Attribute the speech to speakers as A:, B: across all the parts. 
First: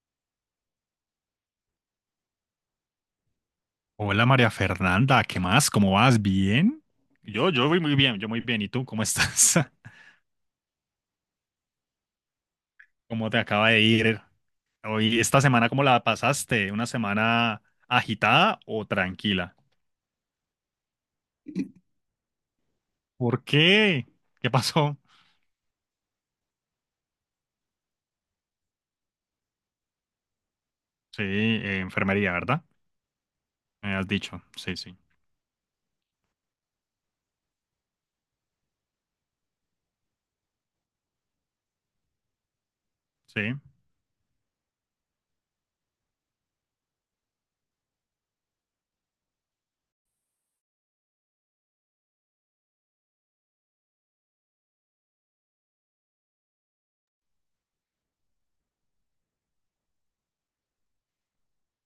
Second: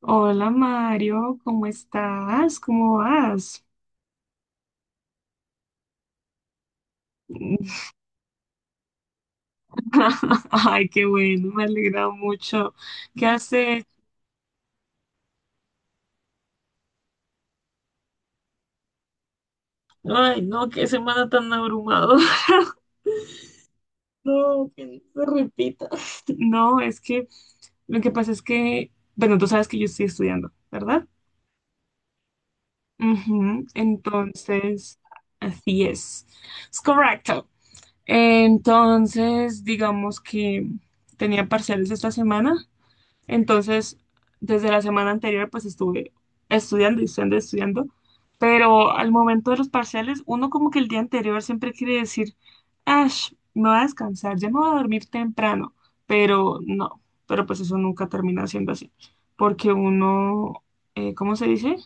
A: Hola Mario, ¿cómo estás? ¿Cómo vas?
B: Hola María Fernanda, ¿qué más? ¿Cómo vas? ¿Bien? Yo voy muy bien, yo muy bien. ¿Y tú cómo estás?
A: Ay, qué bueno, me alegra mucho. ¿Qué
B: ¿Cómo te acaba de
A: hace?
B: ir hoy, esta semana, cómo la pasaste? ¿Una semana agitada o tranquila?
A: Ay, no, qué semana tan abrumadora.
B: ¿Por qué? ¿Qué
A: No, que no
B: pasó?
A: se repita. No, es que lo que pasa es que, bueno, tú sabes que yo estoy estudiando, ¿verdad?
B: Sí, enfermería, ¿verdad?
A: Ujú.
B: Me has dicho, sí, sí,
A: Entonces, así es. Es correcto. Entonces, digamos que tenía parciales esta semana.
B: sí.
A: Entonces, desde la semana anterior, pues estuve estudiando y estudiando, pero al momento de los parciales, uno como que el día anterior siempre quiere decir, ash, me voy a descansar, ya me voy a dormir temprano, pero no, pero pues eso nunca termina siendo así, porque uno, ¿cómo se dice?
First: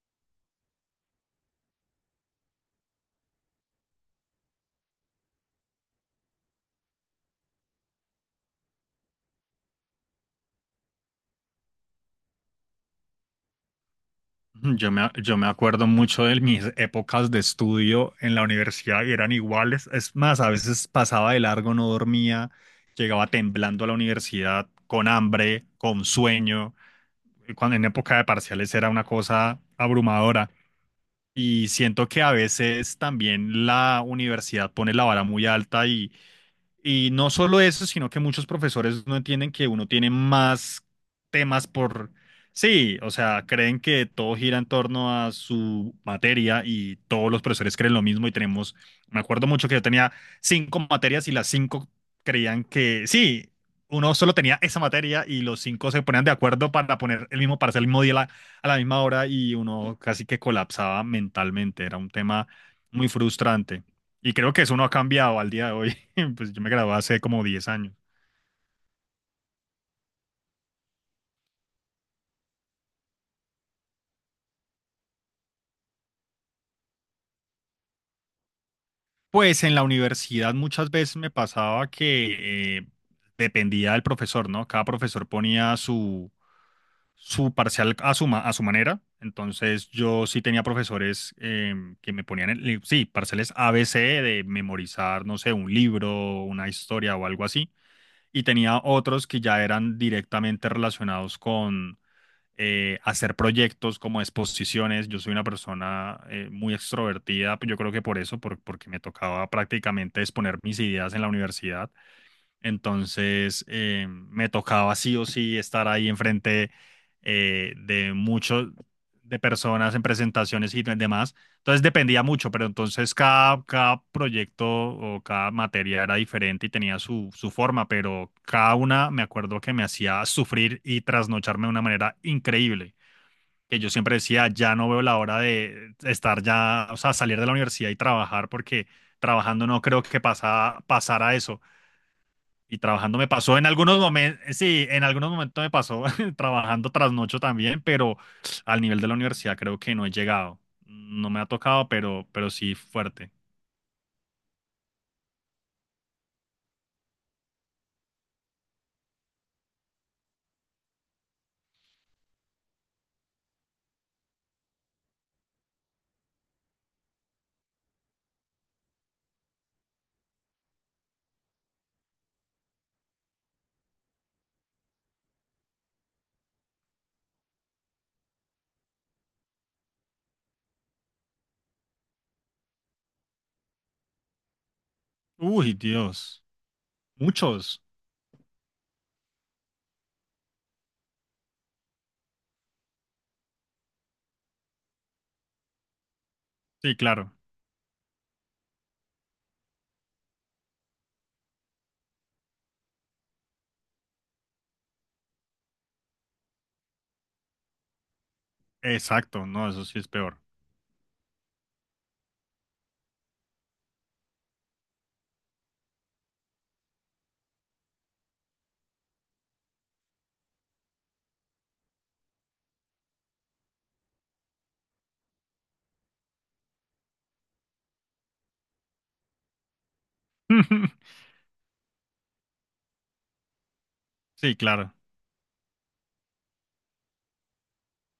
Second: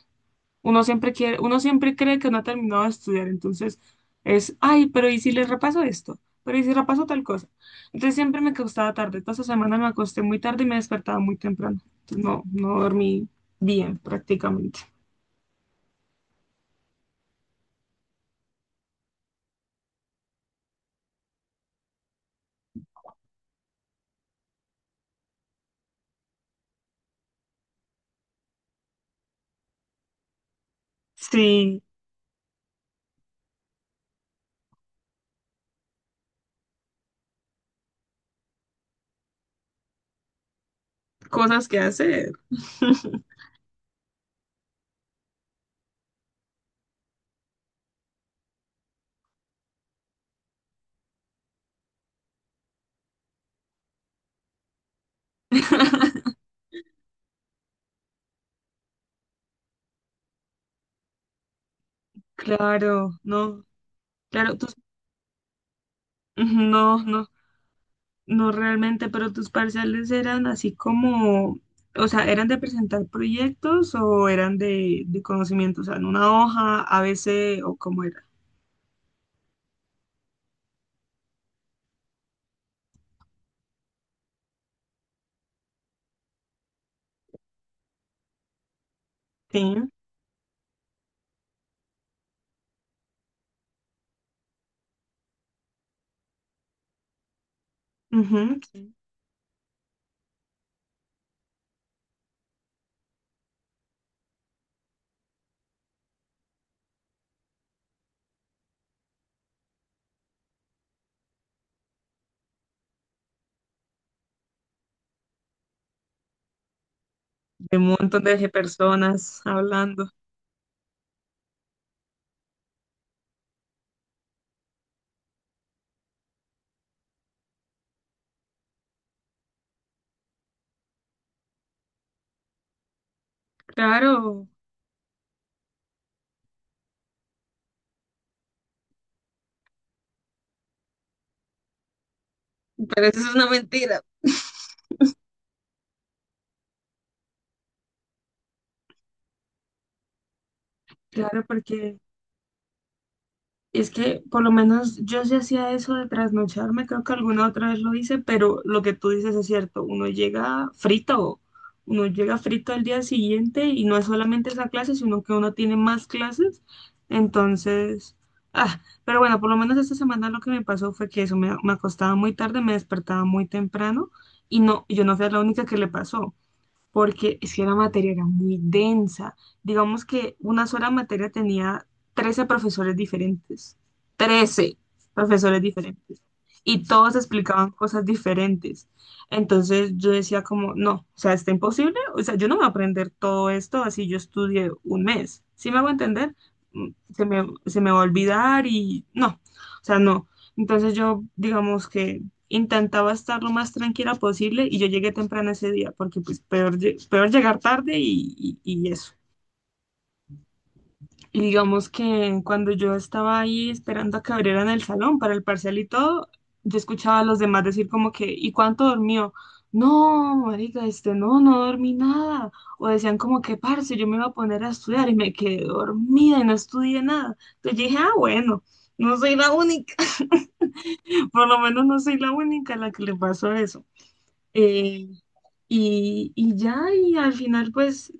A: Uno siempre cree que no ha terminado de estudiar, entonces es, ay, pero ¿y si les repaso esto? Pero ¿y si repaso tal cosa? Entonces siempre me acostaba tarde. Toda esa semana me acosté muy tarde y me despertaba muy temprano. Entonces, no, no dormí bien prácticamente.
B: Yo me acuerdo mucho de mis épocas de estudio en la universidad y eran iguales. Es más, a veces pasaba de largo, no dormía, llegaba temblando a la universidad con hambre, con sueño. Cuando en época de parciales era una cosa abrumadora. Y
A: Sí,
B: siento que a veces también la universidad pone la vara muy alta y no solo eso, sino que muchos profesores no entienden que uno tiene más temas
A: cosas que
B: por...
A: hacer.
B: Sí, o sea, creen que todo gira en torno a su materia y todos los profesores creen lo mismo y tenemos, me acuerdo mucho que yo tenía cinco materias y las cinco creían que sí, uno solo tenía esa materia y los cinco se ponían de acuerdo para poner el mismo, para hacer el mismo día a a la misma hora y uno casi que colapsaba mentalmente, era un tema muy
A: Claro, no,
B: frustrante. Y creo
A: claro,
B: que
A: tú,
B: eso no ha cambiado al día de hoy. Pues yo me gradué
A: no,
B: hace
A: no.
B: como 10 años.
A: No realmente, pero tus parciales eran así como, o sea, ¿eran de presentar proyectos o eran de conocimiento? O sea, en una hoja, a ABC o cómo era.
B: Pues en la universidad muchas veces me pasaba que dependía del profesor, ¿no? Cada profesor ponía su parcial a su, a su manera.
A: Sí,
B: Entonces yo sí tenía profesores que me ponían, el sí, parciales ABC de memorizar, no sé, un libro, una historia o algo así. Y
A: ujú,
B: tenía
A: sí.
B: otros que ya eran directamente relacionados hacer proyectos como exposiciones. Yo soy una persona muy extrovertida, pues yo creo que por eso, porque me tocaba prácticamente exponer mis ideas en la universidad. Entonces me tocaba sí o sí estar ahí enfrente
A: De un
B: de
A: montón de
B: muchos, de
A: personas
B: personas en
A: hablando.
B: presentaciones y demás. Entonces dependía mucho, pero entonces cada proyecto o cada materia era diferente y tenía su forma, pero cada una me acuerdo que me hacía sufrir y trasnocharme de una manera increíble. Que yo siempre decía,
A: Claro.
B: ya no veo la hora de estar ya, o sea, salir de la universidad y trabajar, porque trabajando no creo que pasara eso. Y
A: Pero
B: trabajando
A: eso
B: me
A: es una
B: pasó en algunos
A: mentira.
B: momentos, sí, en algunos momentos me pasó trabajando trasnocho también, pero al nivel de la universidad creo que no he llegado. No me
A: Claro,
B: ha tocado,
A: porque
B: pero sí fuerte.
A: y es que por lo menos yo sí hacía eso de trasnocharme, creo que alguna otra vez lo hice, pero lo que tú dices es cierto, uno llega frito al día siguiente y no es solamente esa clase, sino que uno tiene más clases, entonces, ah, pero bueno, por lo menos esta semana lo que me pasó fue que eso me acostaba muy tarde, me despertaba muy temprano y no, yo no fui la única que le pasó porque es que la materia era muy densa. Digamos que una sola materia tenía 13 profesores diferentes. 13 profesores
B: Uy,
A: diferentes.
B: Dios.
A: Y todos explicaban
B: Muchos.
A: cosas diferentes. Entonces yo decía como, no, o sea, está imposible. O sea, yo no voy a aprender todo esto así yo estudié un mes. ¿Sí me hago entender? Mm.
B: Sí, claro.
A: Se me va a olvidar y no, o sea, no. Entonces yo, digamos que intentaba estar lo más tranquila posible y yo llegué temprano ese día, porque pues peor, peor llegar tarde y eso.
B: Exacto. No, eso sí es peor.
A: Y digamos que cuando yo estaba ahí esperando a que abrieran el salón para el parcial y todo, yo escuchaba a los demás decir como que, ¿y cuánto dormió? No, marica, este, no, no dormí nada. O decían como que, parce, yo me iba a poner a estudiar y me quedé dormida y no estudié nada. Entonces yo dije, ah, bueno, no soy la única, por lo menos no soy la única a la que le pasó eso.
B: Sí, claro.
A: Eh, y ya, y al final, pues,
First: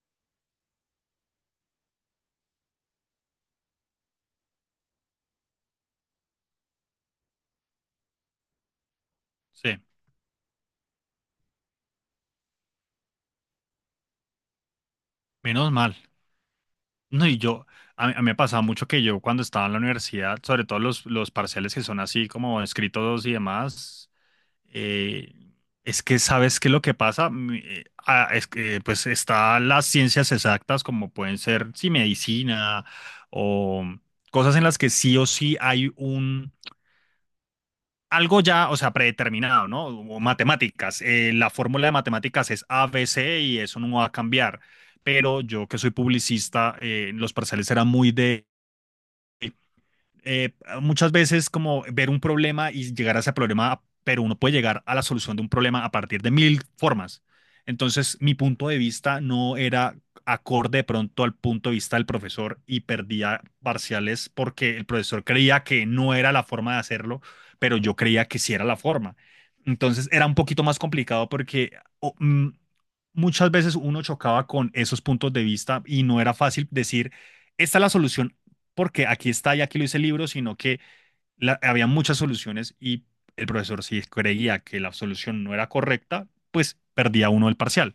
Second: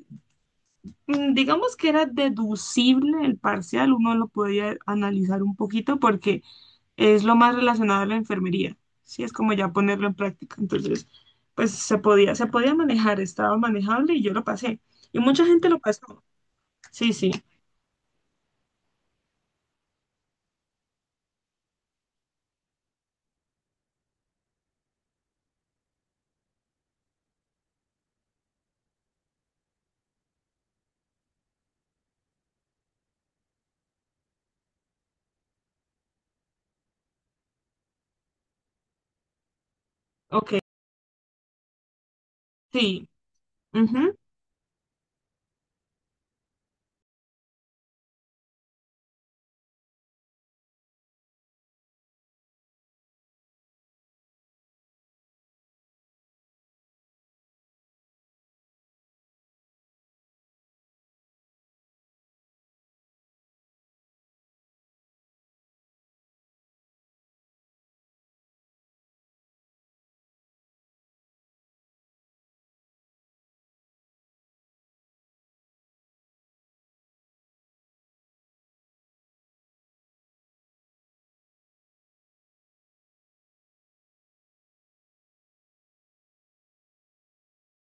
A: mm, digamos que era deducible el parcial, uno lo podía analizar un poquito porque es lo más relacionado a la enfermería, sí, es como ya
B: Sí.
A: ponerlo en práctica. Entonces, pues se podía manejar, estaba manejable y yo lo pasé. Y mucha gente
B: Menos
A: lo
B: mal.
A: pasó. Sí,
B: No,
A: sí,
B: y yo, a mí me pasaba mucho que yo cuando estaba en la universidad, sobre todo los parciales que son así como escritos y demás. Eh, es que sabes qué es lo que pasa. Es que pues está las ciencias exactas como pueden ser sí, medicina o cosas en las que sí o sí hay un algo ya, o sea, predeterminado, ¿no? O
A: ok,
B: matemáticas, la fórmula de matemáticas es
A: sí.
B: ABC y eso no va a
A: Ujú.
B: cambiar. Pero yo que soy publicista, los parciales eran muy de eh, muchas veces como ver un problema y llegar a ese problema, pero uno puede llegar a la solución de un problema a partir de mil formas. Entonces, mi punto de vista no era acorde de pronto al punto de vista del profesor y perdía parciales porque el profesor creía que no era la forma de hacerlo, pero yo creía que sí era la forma. Entonces, era un poquito más complicado porque o, mm, muchas veces uno chocaba con esos puntos de vista y no era fácil decir, esta es la solución porque aquí está y aquí lo dice el libro, sino que había muchas soluciones y el profesor si creía que la solución no era correcta, pues perdía uno el parcial.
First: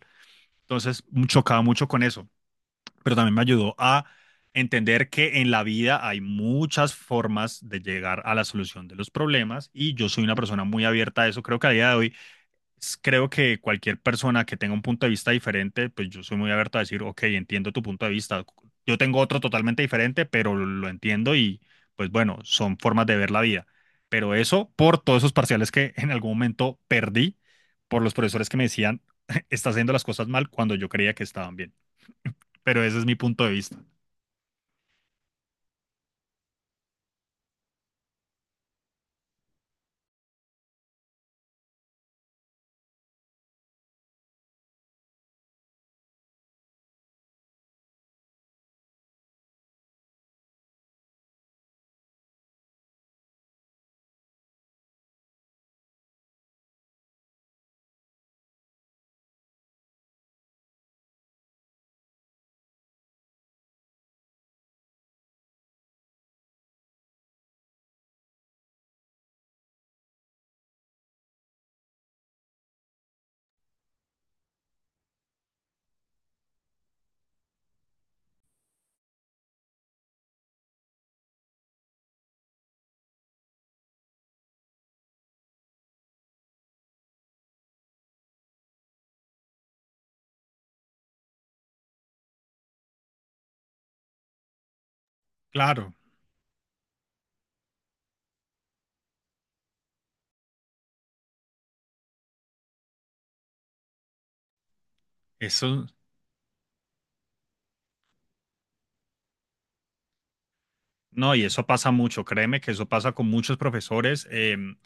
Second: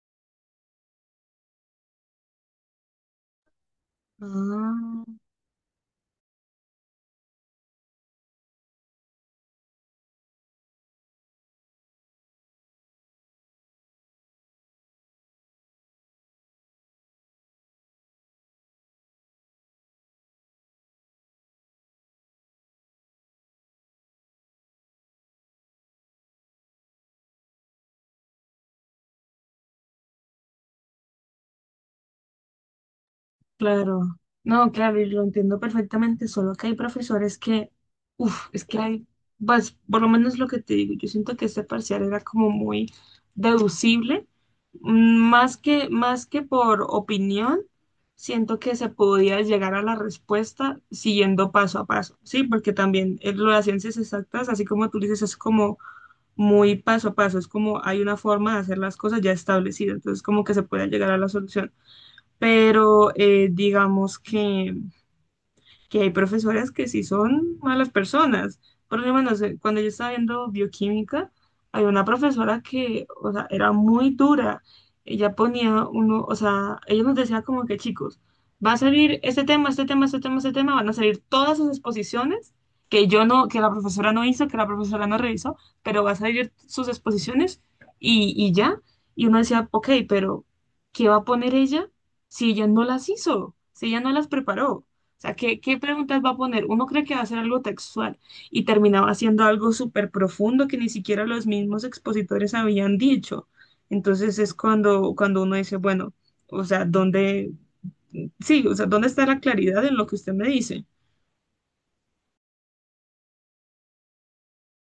B: Entonces chocaba mucho con eso, pero también me ayudó a
A: Ah,
B: entender que en la vida hay muchas formas de llegar a la solución de los problemas y yo soy una persona muy abierta a eso. Creo que a día de hoy creo que cualquier persona que tenga un punto de vista diferente, pues yo soy muy abierto a decir, ok, entiendo tu punto de vista. Yo tengo otro totalmente diferente, pero lo entiendo y pues bueno, son formas de ver la vida. Pero eso por todos esos parciales que en algún momento perdí por los profesores que me decían, estás haciendo las cosas mal cuando yo creía que estaban bien. Pero ese es mi punto de vista.
A: claro, no, claro, y lo entiendo perfectamente, solo que hay profesores que, uff, es que hay, pues, por lo menos lo que te digo, yo siento que este parcial era como muy deducible, mm, más que por opinión, siento que se podía llegar a la respuesta siguiendo paso a paso, ¿sí? Porque también lo de las ciencias exactas, así como tú dices, es como muy paso a paso, es como hay una forma de hacer las cosas ya establecida, entonces como que se puede llegar a la solución, pero digamos que hay profesoras que sí son malas personas. Por lo menos cuando yo estaba viendo bioquímica, hay una profesora que, o sea, era muy dura. Ella ponía uno, o sea, ella nos decía como que, chicos, va a salir este tema, este tema, este tema, este tema, van a salir todas sus exposiciones que yo no, que la profesora no hizo, que la profesora no revisó, pero va a salir sus exposiciones y ya. Y uno decía, ok, pero ¿qué va a poner ella si ella no las hizo? Si ella no las preparó. O sea, ¿qué, qué
B: Claro,
A: preguntas va a poner? Uno cree que va a ser algo textual y terminaba haciendo algo súper profundo que ni siquiera los mismos expositores habían dicho. Entonces es cuando uno dice,
B: eso.
A: bueno, o sea, ¿dónde, sí, o sea, ¿dónde está la claridad en lo que usted me dice?
B: No, y eso pasa mucho, créeme que eso pasa con muchos profesores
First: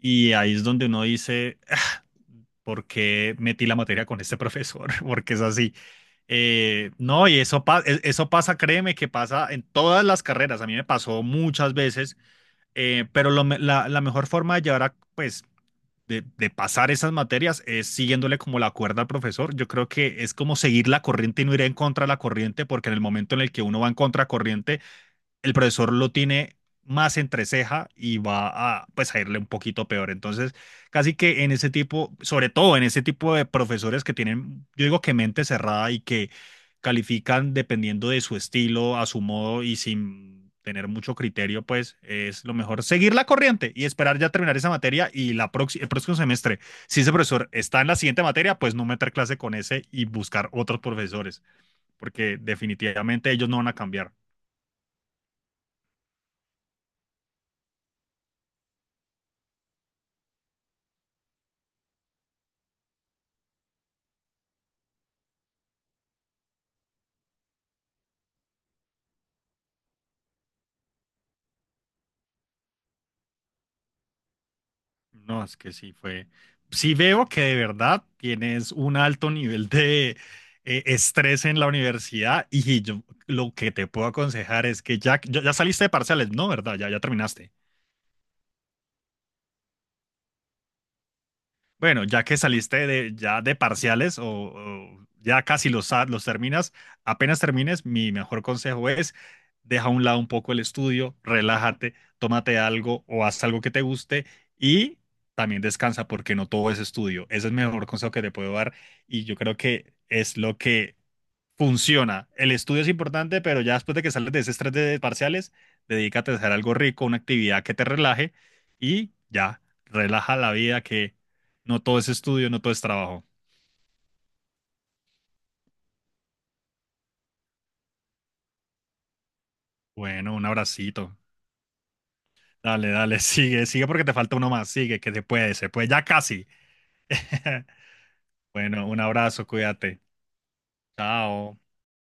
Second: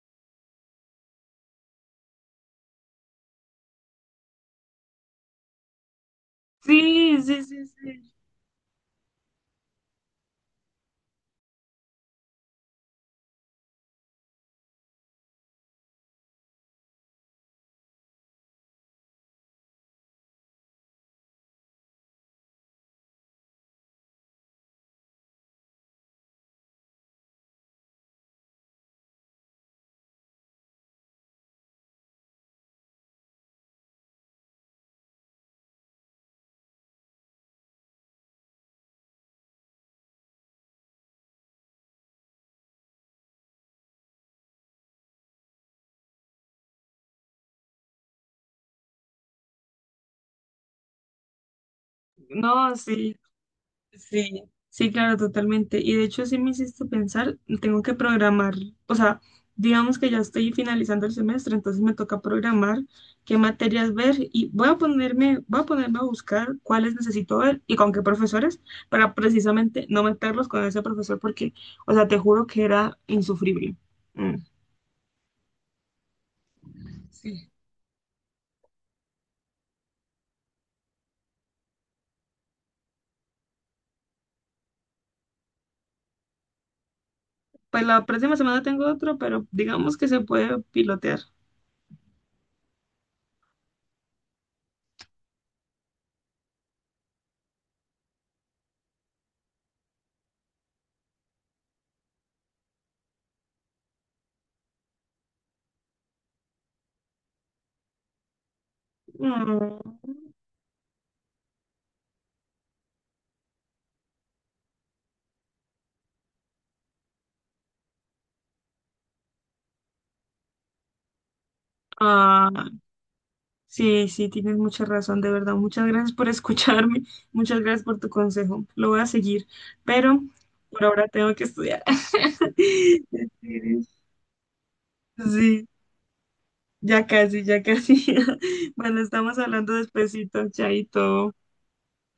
B: y ahí es donde uno dice, "Ah, ¿por qué metí la materia con este profesor? Porque es así.
A: Sí,
B: No, y
A: sí,
B: eso,
A: sí, sí.
B: eso pasa, créeme que pasa en todas las carreras, a mí me pasó muchas veces, pero la mejor forma de llevar a, pues, de pasar esas materias es siguiéndole como la cuerda al profesor. Yo creo que es como seguir la corriente y no ir en contra de la corriente, porque en el momento en el que uno va en contra el profesor lo tiene más entre ceja y va a, pues, a irle un poquito peor. Entonces, casi que en ese tipo, sobre todo en ese tipo de profesores que tienen, yo digo que mente cerrada y que califican dependiendo de su estilo, a su modo y sin tener mucho criterio, pues es lo mejor seguir la corriente y esperar ya terminar esa materia y el próximo semestre, si ese profesor está en la siguiente materia, pues no meter clase con ese y buscar otros profesores, porque
A: No, sí.
B: definitivamente ellos no van a cambiar.
A: Sí, sí, claro, totalmente. Y de hecho, sí me hiciste pensar, tengo que programar, o sea, digamos que ya estoy finalizando el semestre, entonces me toca programar qué materias ver y voy a ponerme a buscar cuáles necesito ver y con qué profesores para precisamente no meterlos con ese profesor porque, o sea, te juro que era insufrible. Mm.
B: No, es que sí fue. Sí veo que
A: Sí.
B: de verdad tienes un alto nivel de estrés en la universidad y yo lo que te puedo aconsejar es que ya saliste de parciales, ¿no? ¿Verdad? Ya terminaste.
A: Pues la próxima semana tengo otro, pero digamos que se puede pilotear.
B: Bueno, ya que saliste de, ya de parciales o ya casi los terminas, apenas termines, mi mejor consejo es deja a un lado un poco el estudio, relájate, tómate algo o haz algo que te guste y también descansa porque no todo es estudio. Ese es el mejor consejo que te puedo dar y yo creo
A: Mm.
B: que es lo que funciona. El estudio es importante, pero ya después de que sales de ese estrés de parciales, dedícate a hacer algo rico, una actividad que te relaje y ya, relaja la vida que no todo es
A: Ah,
B: estudio, no todo es trabajo.
A: sí, sí, tienes mucha razón, de verdad. Muchas gracias por escucharme, muchas gracias por tu consejo. Lo voy a seguir, pero
B: Bueno, un
A: por ahora
B: abracito.
A: tengo que estudiar.
B: Dale, dale, sigue, sigue porque te falta uno más, sigue, que
A: Sí,
B: se puede, ya casi.
A: ya casi, ya casi.
B: Bueno, un
A: Bueno, estamos
B: abrazo,
A: hablando
B: cuídate.
A: despacito, chaito.
B: Chao.